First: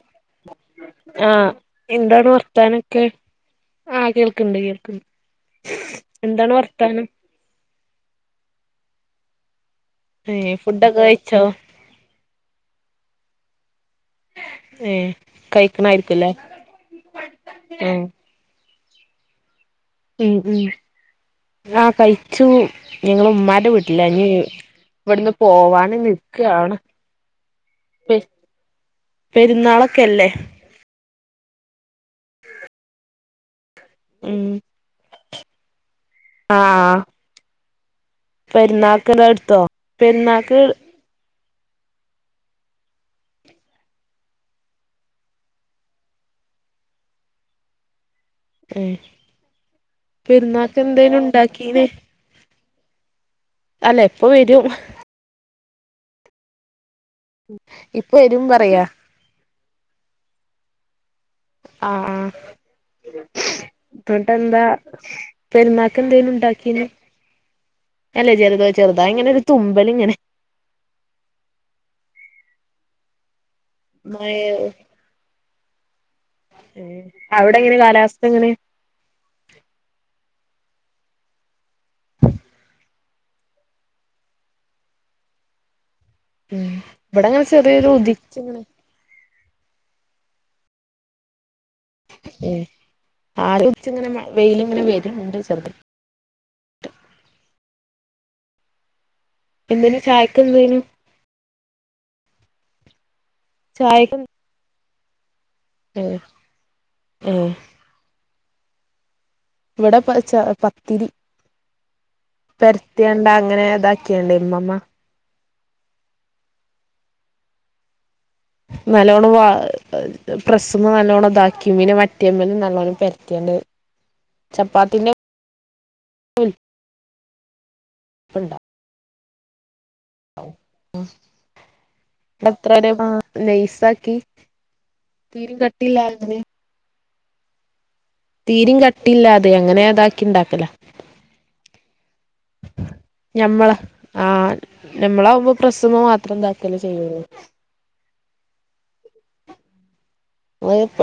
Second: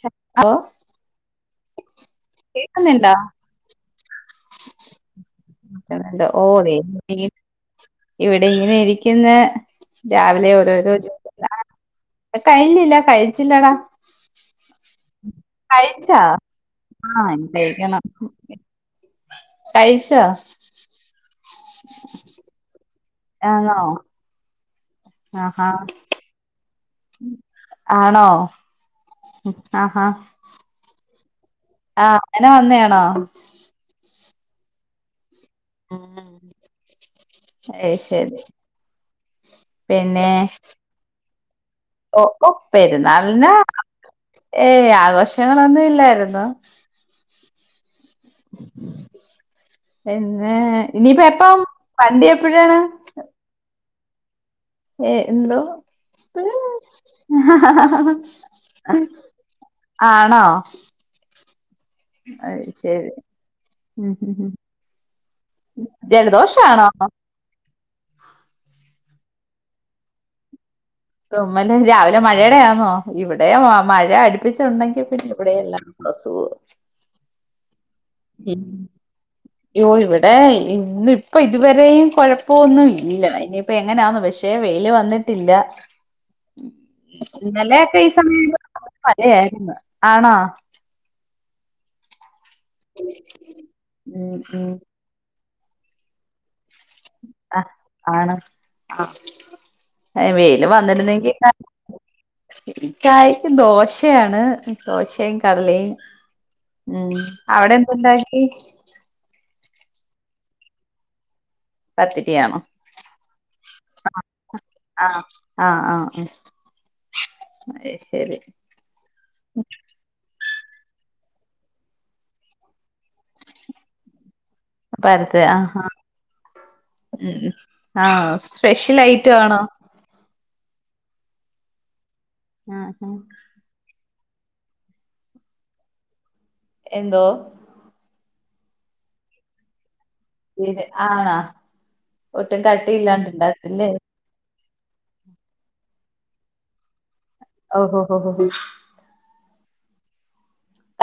കേക്കാവോ ആഹ് എന്താണ് വർ കേക്ക്‌ന്ന്ണ്ടാ ആഹ് കേൾക്ക്‌ൺണ്ട് കേൾക്ക്‌ൺണ്ട് കേക്കുന്നുണ്ട് ഓ എന്താണ് ദേ വർത്താനം ഇങ്ങനെ- ഇവിടെ ഇങ്ങനെ ഇരിക്ക്‌ന്ന് രാവിലെ ഏഹ് ഓരോരോ ഫുഡൊക്കെ കഴിച്ചോ ജോലികളാ ആഹ് എഹ് കഴിഞ്ഞില്ല കഴിച്ചില്ലടാ ഏഹ് കഴിച്ചാ കഴിക്കണായിരിക്കുംല്ലേ ആഹ് കെഴിക്കണം ഏഹ് കഴിച്ചാ ഉം ഉം ആഹ് കഴിച്ചു ഞങ്ങള്മ്മാന്റെ ആണോ വീട്ടിലാ ഞ്ഞീ ഇവിടുന്ന് ആഹാ പോവാൻ നി ക്ക്യാണ് പെ ആണോ പെരുന്നാളൊക്കെല്ലേ ആഹ് അങ്ങനെ വന്നെയാണോ ഉം ഉം ആഹ് ഏയ് ശരി പെര്ന്നാക്ക്‌ള്ളട്ത്തോ പെര്ന്നാക്ക് ഓഹ് ഒഹ് പെരുന്നാൾന് ഏയ് ആഘോഷങ്ങളൊന്നും ഇല്ലാരുന്നു ഏഹ് തന്നേ പെരുന്നാക്ക് എന്തേലും ഇനിയിപ്പ എപ്പം ഉണ്ടാക്കീന് വണ്ടി എപ്പഴാണ് അല്ലെപ്പ വെരും ഏഹ് എന്തോ ഇപ്പൊ വരും പറയാ ആണോ ആഹ് ആഹ് അത് ശരി ഉം ഉം ഉം ത്തുട്ടെന്താ പെര്ന്നാക്കെന്തേനുണ്ടാക്കീനെ ജലദോഷാണോ അല്ലെയ് ജെലെതോ ചെറുതായിങ്ങനൊരു തുമ്പല്ങ്ങനെ തുമ്മല് രാവിലെ മഴേടെയാന്നോ ഇവിടെ മമഴ മഴയോ അടുപ്പിച്ചൊണ്ടെങ്കി പിന്നെ ഇവിടേം എല്ലാർക്കും അസുഗോ ഏഹ് അവിടെങ്ങനെ കാലാവസ്ഥ എങ്ങനെ യ്യ്യോ ഇവിടെ ഇന്ന് ഇപ്പ ഇതുവരെയും കൊഴപ്പൊന്നു ഇല്ല ഇനിയിപ്പ എങ്ങനെയാന്നോ പക്ഷെ വെയില് വന്ന്ട്ടില്ല ഉം ഇവടങ്ങനെ ചെറിയൊരു ഉദിച്ച്ങ്ങനെ മഴയാരുന്ന് ആണോ ഉം ആവിട്ച്ച് ഇങ്ങനെ മ ഉം വെയില് ഉം ഇങ്ങനെ വെര്ണ്ട് ചെർത് അഹ് ആണ് ആഹ് എന്തേനു എഹ് ചായക്ക് വെയില് എന്തേനു വന്നിരുന്നെങ്കില് ചായക്ക് ചായക്ക് ദോശയാണ് ദോശേം ക് കടലേം ഏഹ് ഉം ഏഹ് അവിടെ എന്തുണ്ടാക്കി ഇവടെ പച്ചാ പത്തിരി പത്തിരിയാന്ന് പെര്ത്തിയാണ്ട് അങ്ങനെ ഇതാക്കിയാണ്ട് ഇമ്മമ്മ. ആഹ്, ആഹ് ആഹ് ആഹ് അയ്ശെരി. ന്നല്ലോണ്ണം വാ പ്രസ്സ്മ്മെ ന്നല്ലോണ്ണം ഇതാക്കി പിന്നെ മറ്റീമ്മലും ന്നല്ലോണ്ണം പെര് ത്തിയാണ്ട് ചപ്പാത്തിന്റെ അതെയാ ആഹാ ഹാ ഉം ആഹ് സ്പെഷ്യൽ ഐറ്റവാണോ ഔ അഹ് ണ്ട് അത്ര ആഹ് വെരെക്കും ആഹ് നെയ്സാക്കി തീരിം കട്ടില്ലാതെ എന്തോ തീരിം കട്ടില്ലാതെ അങ്ങനെ അതാ തീരെ ആണാ ഒട്ടും കട്ടിഇല്ലാണ്ട് ഞമ്മള ഇണ്ടാക്കുംല്ലേ ആഹ് ഞമ്മളാവുമ്പൊ പ്രസ്സ്മ്മെ മാത്രം ഇതാക്കല്ലെ ചെയ്യൊള്ളു. ഓഹോ ഹോ ഹോ ഹോ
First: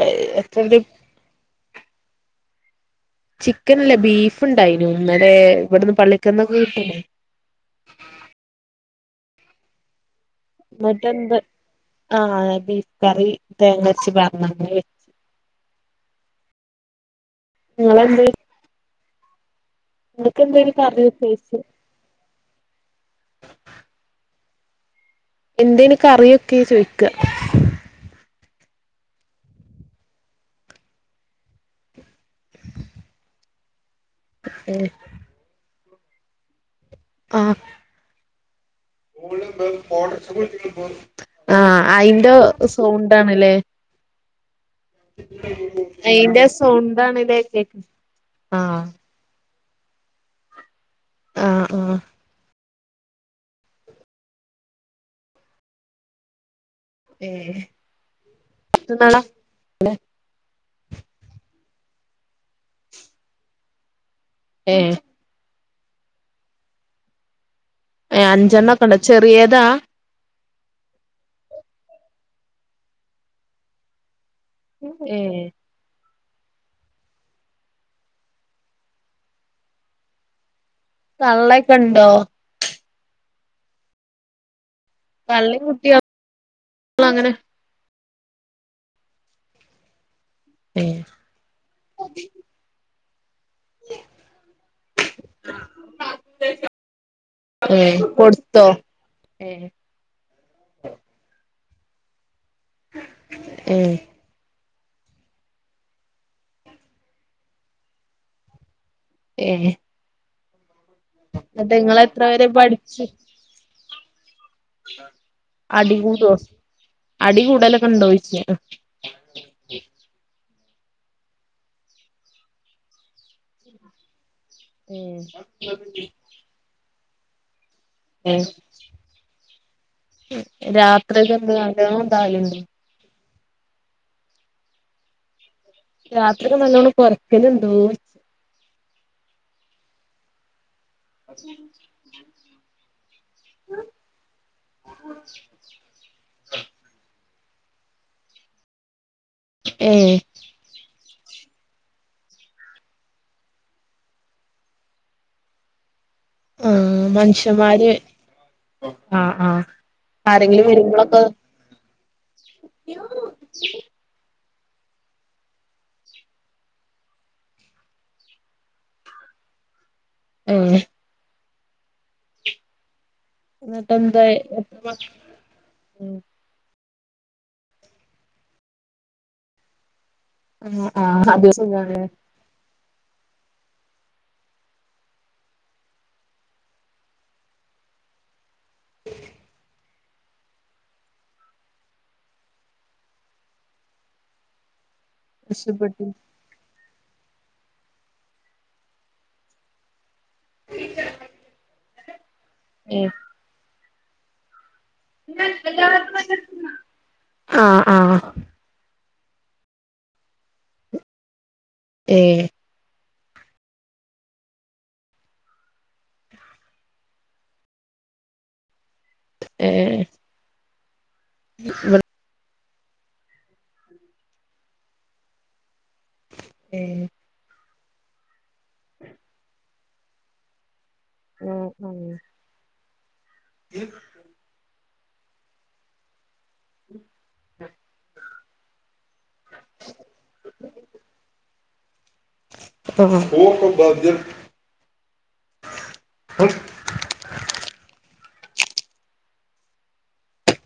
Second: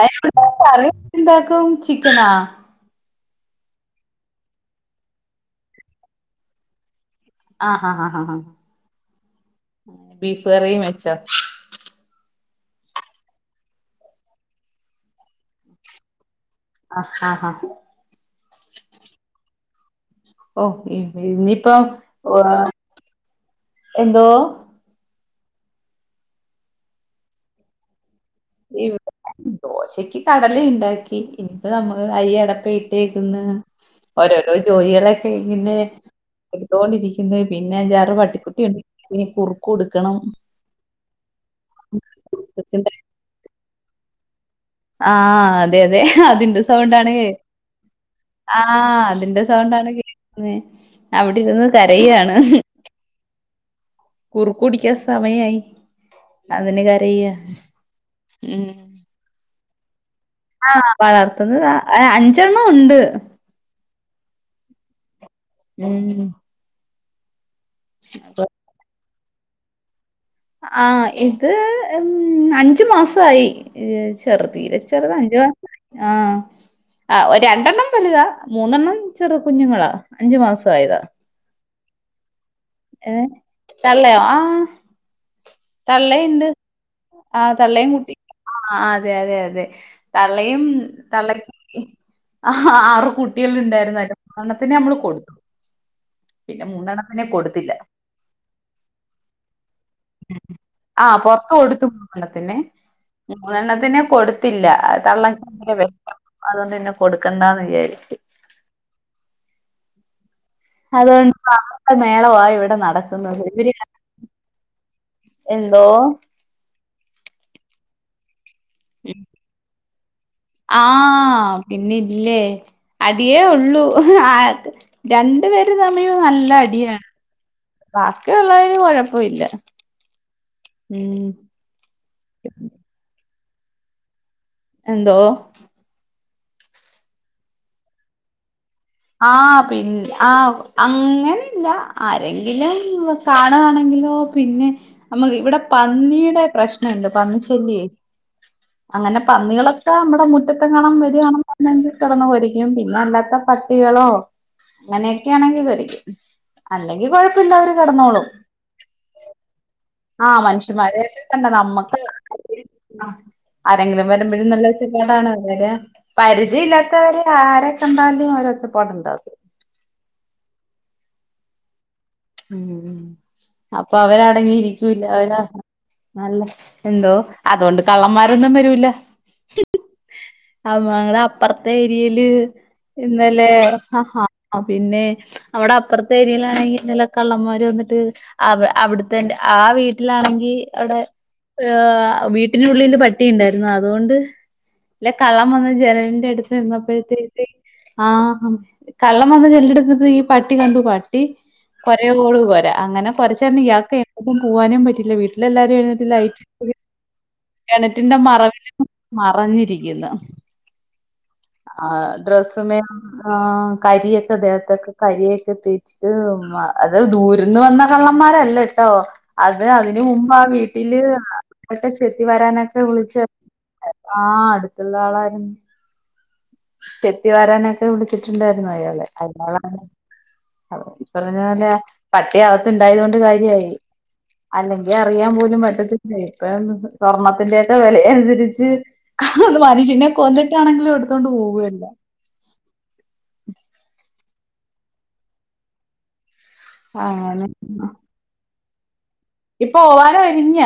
അയ്ക്ക്‌ എത്ര കറിഎന്ത്ണ്ടാക്കും ചിക്കനാ ചിക്കൻല്ല ബീഫ് ഇണ്ടായിനു ഇന്നെലെ ഇവട്ന്ന് പള്ളിക്കന്നൊക്കെ കിട്ടൂലെ ആഹ് ഹാ ഹാ ഹാ ഹാ കറിയും വെച്ചോ ഇന്നെട്ട്ന്ത് ആഹ് ബീഫ് കറി തേങ്ങര്ച്ച് പാർന്നാണ്ട് അങ്ങനെ വെച്ച് അഹ് ഹാ ഹാ ന്നിങ്ങളെന്തേയ് എന്തേനു ഓഹ് കറി ചോയിച്ച് ഇയിപ്പം ഹു എഹ് എന്തോ എന്തേയ്നു കറിയൊക്കെ ചോയ്ക്ക. ഇവ്ടെ ദോശക്ക് കടലെ ഇണ്ടാക്കി ഇനിയിപ്പോ ന്നമ്മള് അരി അടപ്പേ ഇട്ടേക്ക്‌ന്ന് ഓരോരോ ജോലികളൊക്കെ ഇങ്ങനെ എട്ത്തോണ്ടിര്ക്ക്‌ന്ന് ആഹ് പിന്നെ അഞ്ചാറ് പട്ടിക്കുട്ടിയുണ്ട് ഇനി കുറുക്ക് കൊടുക്കണം ആഹ് അയ്ന്റോ സൗണ്ടാണ്ലേ ആഹ് അതെ അതെ അയിന്റെ അതിന്റെ സൗണ്ടാണ് ഹെ സൗണ്ടാണ്ല്ലേ കേക്ക് ആഹ്, അതിന്റെ സൗണ്ടാണ് കേക്ക്‌ന്നെ അവ്ടെ ആഹ് ഇരിന്ന് ആഹ് കരയാണ്. കുറുക്ക് കുടിക്കാൻ സമയായി അതിന് കര രയാ, ഏഹ് ഉം ആണോ വളർത്തുന്നതാ ഏഹ് അഞ്ചെണ്ണം ഉണ്ട്. ഏഹ് ഉം ഏഹ് അഞ്ചെണ്ണൊക്കെണ്ടോ ചെറിയേതാ ആഹ് ഇത് ഉം അഞ്ച് മാസവായി ഇഹ് ചെർ തീരെ ചെറ്താ ഏ അഞ്ച്മാസായി, ആഹ് ആഹ് ഒ രണ്ടെണ്ണം വലുതാ മൂന്നെണ്ണം ചെറു കുഞ്ഞുങ്ങളാ അഞ്ച്മാസആയതാ. തള്ളെക്കെ ഇണ്ടോ ഏഹ് തള്ളയോ ആഹ് തള്ളിം തള്ളയിണ്ട് ആഹ് തള്ളേം കുട്ടി ആഹ് ആതെ അതെ അതെ തള്ളയും ഏഹ് തള്ള [unintelligible] ആറ് കുട്ടിള്ണ്ടായിരുന്ന് അയ്ല് ഒരെണ്ണത്തിനെ നമ്മള് കൊടു കൊടുത്തില്ല ഏഹ് കൊട്ത്തോ ഏഹ് ഉം ഉം ആഹ് പൊറ്ത്ത് കൊടുത്തു. മൂന്നെണ്ണത്തിനെ ഇഞ് ഏ മൂന്നെണ്ണത്തിനെ കൊട് ത്തില്ല അഹ് തള്ളക്ക്‌ ഭയങ്കര വെഷ്മം അതോണ്ട് പിന്നെ കൊടുക്കണ്ടാന്ന് വിചാരിച്ച്. ഏഹ് അതോണ്ട് അവര്ടെ നിങ്ങള് എത്ര മേളവാ വരെ ഇവ്ടെ പഠിച്ചു നടക്കുന്നത്. ഇവരി അടികൂടോ അടികൂടലൊക്കെണ്ടോയിച്ച? ഉം ആഹ് പിന്നില്ലേ അടിയേ ഉള്ളൂ ആഹ് രണ്ടു പേരു തമ്മിയും നല്ലടിയാണ്. ഏഹ് ഹ് ഉം രാത്രിയിലെന്ത് നല്ലോ ഇതാവലുണ്ടോ? എന്തോ? രാത്രിക്ക നല്ലോണം കൊരയ്ക്കലുണ്ടോഴ്? ആഹ് പിന് ആഹ് അങ്ങനെല്ല ആരെങ്കിലും വ കാണാണെങ്കിലോ പിന്നെ അമക്ക് ഇവിടെ പന്നീടെ പ്രശ്നണ്ട് പന്നി ശല്ല്യേ. അങ്ങനെ ഏ പന്നികളൊക്കമ്മടെ മുറ്റ ത്ത്ക്കണം വരുവാണെന്നുണ്ടെങ്കി കെട്ന്ന് കൊരക്കും. പിന്നെ അല്ലാത്ത പ ട്ടികളോ അങ്ങനെയൊക്കാണെങ്കി കൊരക്കും. ആ അല്ലെങ്കി കൊഴപ്പില്ലവര് മനുഷ്യന്മാര് കെടന്നോളും. ആ ആ ആഹ് ആരെങ്കിലും മനുഷ്യന്മാരെ വരുമ്പോളൊക്കെ കണ്ട നമ്മക്ക് ആരെങ്കിലു വരുമ്പഴു നല്ലൊര് കെതീടാണ് അതൊരെ പരിചയല്ലാത്തവരെ ആരെ കണ്ടാലും അവരൊച്ചപ്പാടുണ്ടാക്കും. ഏഹ് ഉം എന്നിട്ട് അപ്പൊ എന്താ എത്ര അവരടങ്ങിയിരിക്കൂല്ല മക്ക അവര് നല്ല എന്തോ അതോണ്ട് കള്ളന്മാരൊന്നും വരൂല. ആ അമ് ങ്ങടെ ആ അത് സുഖാണ് അപ്പർത്തേരിയേല് ഇന്നലെ അഹഹ പിന്നെ അവടെ അപ്പർത്തെ ഏരിയിലാണെങ്കിണ്ടല്ലോ കള്ളന്മാര് വന്നിട്ട് അവ് അവിടുത്തെൻ ആ വീട്ടിലാണെങ്കി അവ്ടെ ഏഹ് വീട്ടിനുള്ളില് പട്ടിയുണ്ടായിരുന്നു അതോണ്ട് ല്ല കള്ളം വന്ന് രക്ഷപ്പെട്ടു ജനൽന്റെ അടു ചെന്നപ്പഴ്ത്തേക്ക് ആഹ് കള്ളം വന്ന് ജനൽൻ്റടുത്തപ്പഴേക്കും പട്ടി കണ്ടു. പട്ടി കൊരയോട് കൊര ഏ അങ്ങനെ കൊര്ച്ചാരണം ഇയാക്ക് എങ്ങ്ട്ടും പോവാനും പറ്റില്ല വീട്ടിലെല്ലാരു എഴുന്നേറ്റ് ലൈറ്റിട്ട് ആഹ് കെണറ്റിന്റെ ആഹ് മറവില് മറഞ്ഞിരിക്കുന്നു. ആഹ് ഏഹ് ഡ്രസ്സ്മേ ആഹ് കരിയൊക്കെ ദേഹത്തൊക്കെ കരിയൊക്കെ തേച്ച് ഹ് മ അത് ദൂരിന്ന് വന്ന കള്ളന്മാരല്ലട്ടോ. അത് അതിന് ഏഹ് മുമ്പ് ആ വീട്ടില് ഇവടെ ക്ക്ട്ടചെ ത്തി വരാനൊക്കെ വിളിച്ച് ആഹ് അടുത്തുള്ള ആളായിരുന്നു. ഏഹ് ത്തി വാരാനൊക്കെ വിളിച്ചിട്ടുണ്ടായിരുന്നു അയാളെ അയ്യാളാണ് കള്ളൻ ആഹ് പറഞ്ഞപോലെ ആഹ് പട്ടിയകത്ത് ഉണ്ടായതോണ്ട് കാര്യായി. അല്ലെങ്കി അറിയാൻ പോലും പറ്റത്തി ലെ ഇപ്പൊയൊന്ന് സ്വർണത്തിന്റെക്കെ വെലയനുസരിച്ച് ആഹ് മനുഷ്യനെ കൊന്നിട്ടാണെങ്കിലു എടുത്തോണ്ട് പോവു എല്ലാം. അഹ് അഹ് ആണ് ഇപ്പോവാലൊരിഞ്ഞ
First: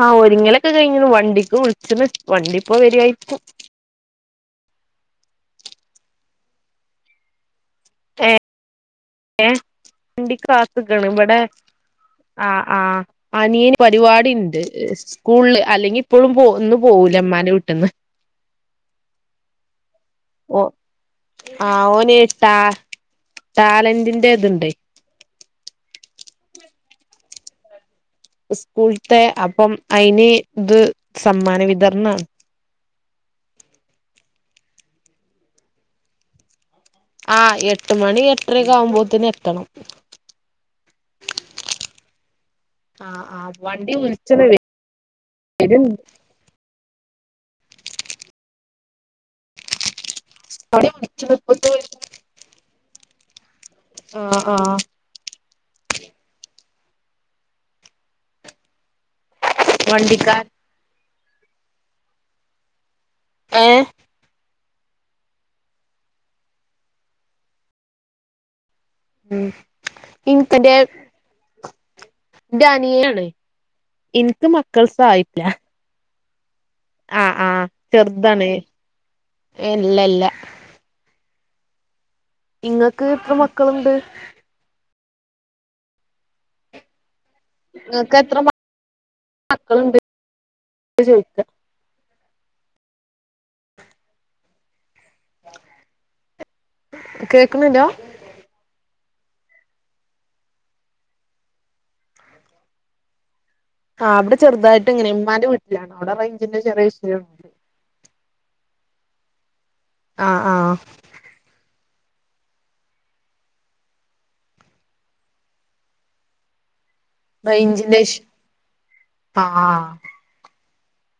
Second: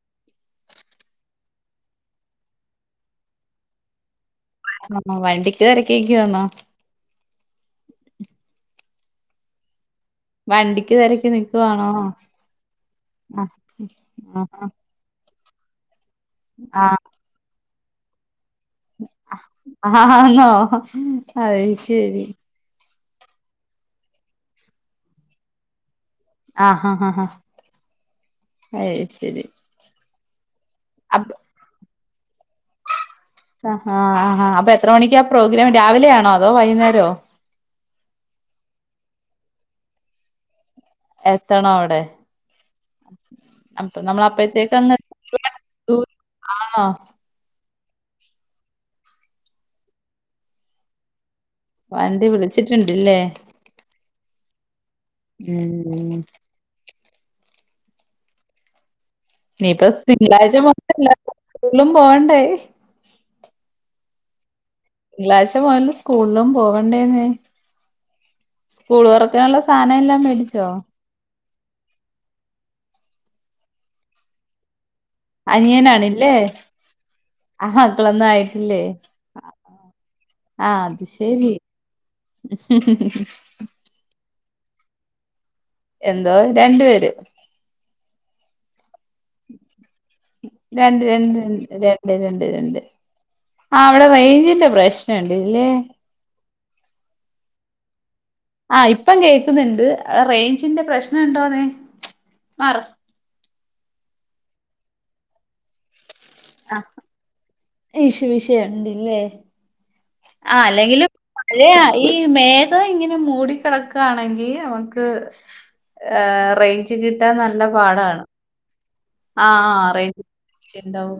ആഹ് ഒരുങ്ങലൊക്കെ കഴിഞ്ണ് വണ്ടിക്ക് വിളിച്ച്ണ് വണ്ടിപ്പോ വേരോയിരിക്കും ആഹ് വണ്ടിക്ക് തിരക്കീക്യുവന്നോ ഏഹ് വണ്ടിക്ക് കാത്ത്ക്കാണ് തിരക്കി ഇബടെ നിക്കുവാണോ ആഹ് ആഹ് ആഹ് ആനിയന് പരിപാടിണ്ട് സ്കൂള്ള് അല്ലെങ്കിൽ ഇപ്പളും പോ ഇന്നു ആഹ് പോവൂല ഇമ്മാന്റെ വീട്ട്ന്ന് ആഹഹ് ന്നോ അഹ് ശരി ട്ടാ ട്ടാലന്റിന്റെ ഇത്ണ്ടേ ആഹ്ഹഹാ ആഹ് അത് ഇസ്കൂൾത്തെ ശരി അപ്പം അയിന് ത് അപ്പൊ സമ്മാന വിതർണാണ് ആഹ് ഹ ഹ അപ്പൊത്ര മണിക്യാ പ്രോഗ്രാം രാവിലൊണോ അതോ വൈകുന്നേരോ ആഹ് എട്ട് മണി എട്ട് രക്കാകുമ്പോത്തിന് എത്തണം എത്തണോ അവിടെ ആഹ് ആഹ് വണ്ടി അപ്പ നമ്മൾ വുൾച്ച്ണ് വേ വെരും ആന്നോ [unintelligible] വണ്ടി വിളിച്ച്ട്ട്ണ്ട്ല്ലേ ആഹ് ആഹ് ഉം ഉം ഇനിയിപ്പ വണ്ടിക്കാരൻ തിങ്കളാഴ്ച മുതലല്ലാരും സ്കൂളും പോണ്ടേ ഏഹ് തിങ്കളാഴ്ച മൊതല് സ്കൂളും പോകണ്ടേന്നേ സ്കൂള് ഉം തുറക്കാനുള്ള സാധനല്ലാം മേടിച്ചോ ഇന്റെ അനിയനാണ് ഇൻക്ക് മക്കൾസ് ആയി അനിയനാണില്ലേ ആഹ് മക്കളൊന്നു ആയിറ്റില്ലേ അ ഇല്ല ഇല്ല അ ആഹ് അത് ശരി ഇങ്ങക്ക് എത്ര മക്കളുണ്ട് എന്തോ രണ്ട് പേര് ഇങ്ങക്ക് എത്ര മ മക്കള്ണ്ട് രണ്ട് രണ്ട് രണ്ട് രണ്ട് രണ്ട് രണ്ട് ആ അവിടെ റേയ്‌ഞ്ചിന്റെ പ്രശ്നണ്ട്ല്ലേ കേക്ക്ണ്ല്ലാ ആഹ് ഇപ്പകേൾക്കുന്നുണ്ട് റേയ്‌ഞ്ചിന്റെ പ്രശ്നണ്ടോന്ന് മറ ആഹ് അവ്ടെ ചെറർതായിട്ട്ങ്ങനെ ഇമ്മാന്റെ വീട്ടിലാണ് അവിടെ റേയ്‌ഞ്ചിന്റെ ചെറിയ വിഷയണ്ട് ഇശ് വിഷയൺണ്ട്ല്ലേ ആഹ് ആഹ് ആഹ് അല്ലെങ്കിലും മഴയ ഈ മേഘ ഇങ്ങനെ മൂടിക്കിടക്കാണെങ്കി അമക്ക് ഹ് റേയ്‌ഞ്ച് കിട്ടാ നല്ല റേഞ്ചിന്റെ പാടാണ് ഇഷ്യൂ ആഹ് ആഹ് റേ ഇണ്ടാവും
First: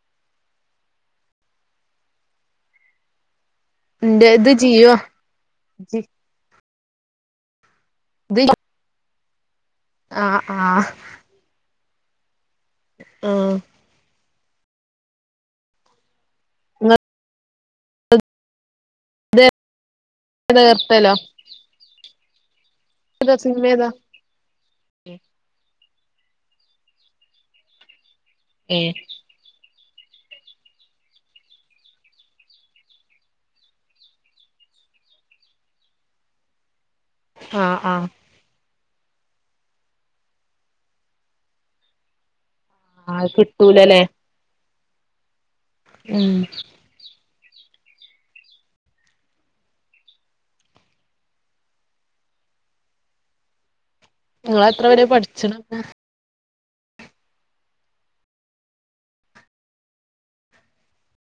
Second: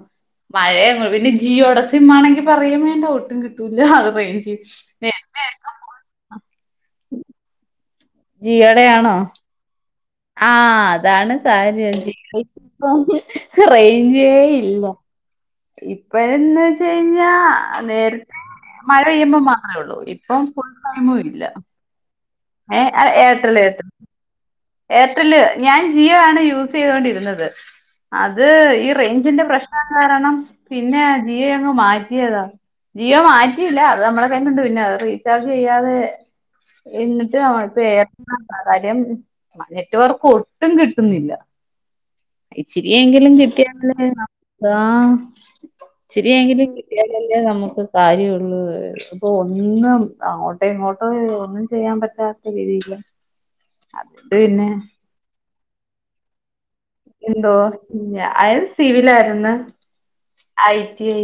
മഴണ് പിന്നെ ജിയോടെ സിംമ്മാണെങ്കി പറയേംവേണ്ട ഒട്ടും കി ട്ടൂല അത് ഇന്റെ ഇത് റേയ്‌ഞ്ച് ജിയോ ജി ഇത് ജിയോടെയാണോ ആഹ് അതാണ് കാര്യം ഇപ്പം ആഹ് റേയ്‌ഞ്ചേ ഇല്ല ഇപ്പഴന്ന് വെച്ചയ്‌ഞ്ഞാ നേ മഴ പെയ്യുമ്പോ മാത്രേ ഒള്ളൂ ഇപ്പം ഇങ്ങളേതാ ഫുൾ എയർടെലോ ടൈമു ഇല്ല ഏഹ് ആഹ് ഏതാ ഏർട്ടല്ല് സിം ഏർട്ടല്ല് ഏതാ ഏർട്ടല്ല് ഞാൻ ജിയോ ആണ് യൂസയ്തൊണ്ടിരുന്നത് അത് ഏഹ് ഈ റേയ്‌ഞ്ചിന്റെ പ്രശ്നം കാരണം പിന്നെ ജിയോ അങ്ങ് മാറ്റിയതാ ജിയോ മാറ്റിയില്ല അത് അമ്മളെകയ്യില്ണ്ട് പിന്നെ അത് റീചാർജ് ചെയ്യാതെ [unintelligible] ഇപ്പ ആഹ് ആഹ് ഏർട്ടൽ ഉണ്ട് കാര്യം നെറ്റ് വർക്ക് ഒട്ടും കിട്ടുന്നില്ല ആഹ് ഇച്ചിരിയെങ്കിലും കിട്ടൂലല്ലേ കിട്ടിയാലല്ലെ നമുക്ക് ആഹ് ഉം ഇച്ചിരിയെങ്കിലും കി- ട്ടിയാലല്ലേ നമുക്ക് കാര്യം ഉള്ളൂ അപ്പം ഒന്നും അങ്ങോട്ടും ഇങ്ങോട്ടും ഒന്നും ചെയ്യാൻ പറ്റാത്ത രീതിയിലാ അതോണ്ട് പിന്നെ എവുടെ പഠിച്ചണ് ഒക്കെ എന്തോ ഞാൻ സിവിലായിരുന്നു ഐ ടി ഐ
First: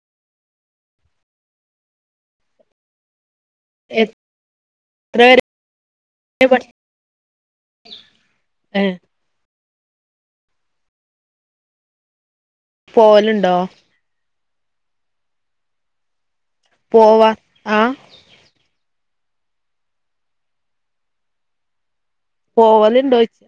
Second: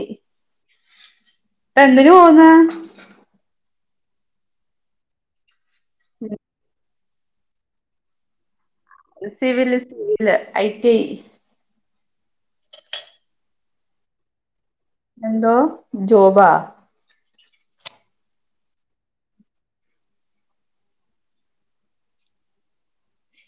ഇപ്പം എന്തിന് പോവുന്നേ എത്ര വരെ പഠിച്ചു ഏ സിവില് സിവില് ഐ ടിഐ പോവല്ണ്ടോ എന്തോ ജോബാ പോവ ആഹ് പോവലുണ്ടോയിച്ച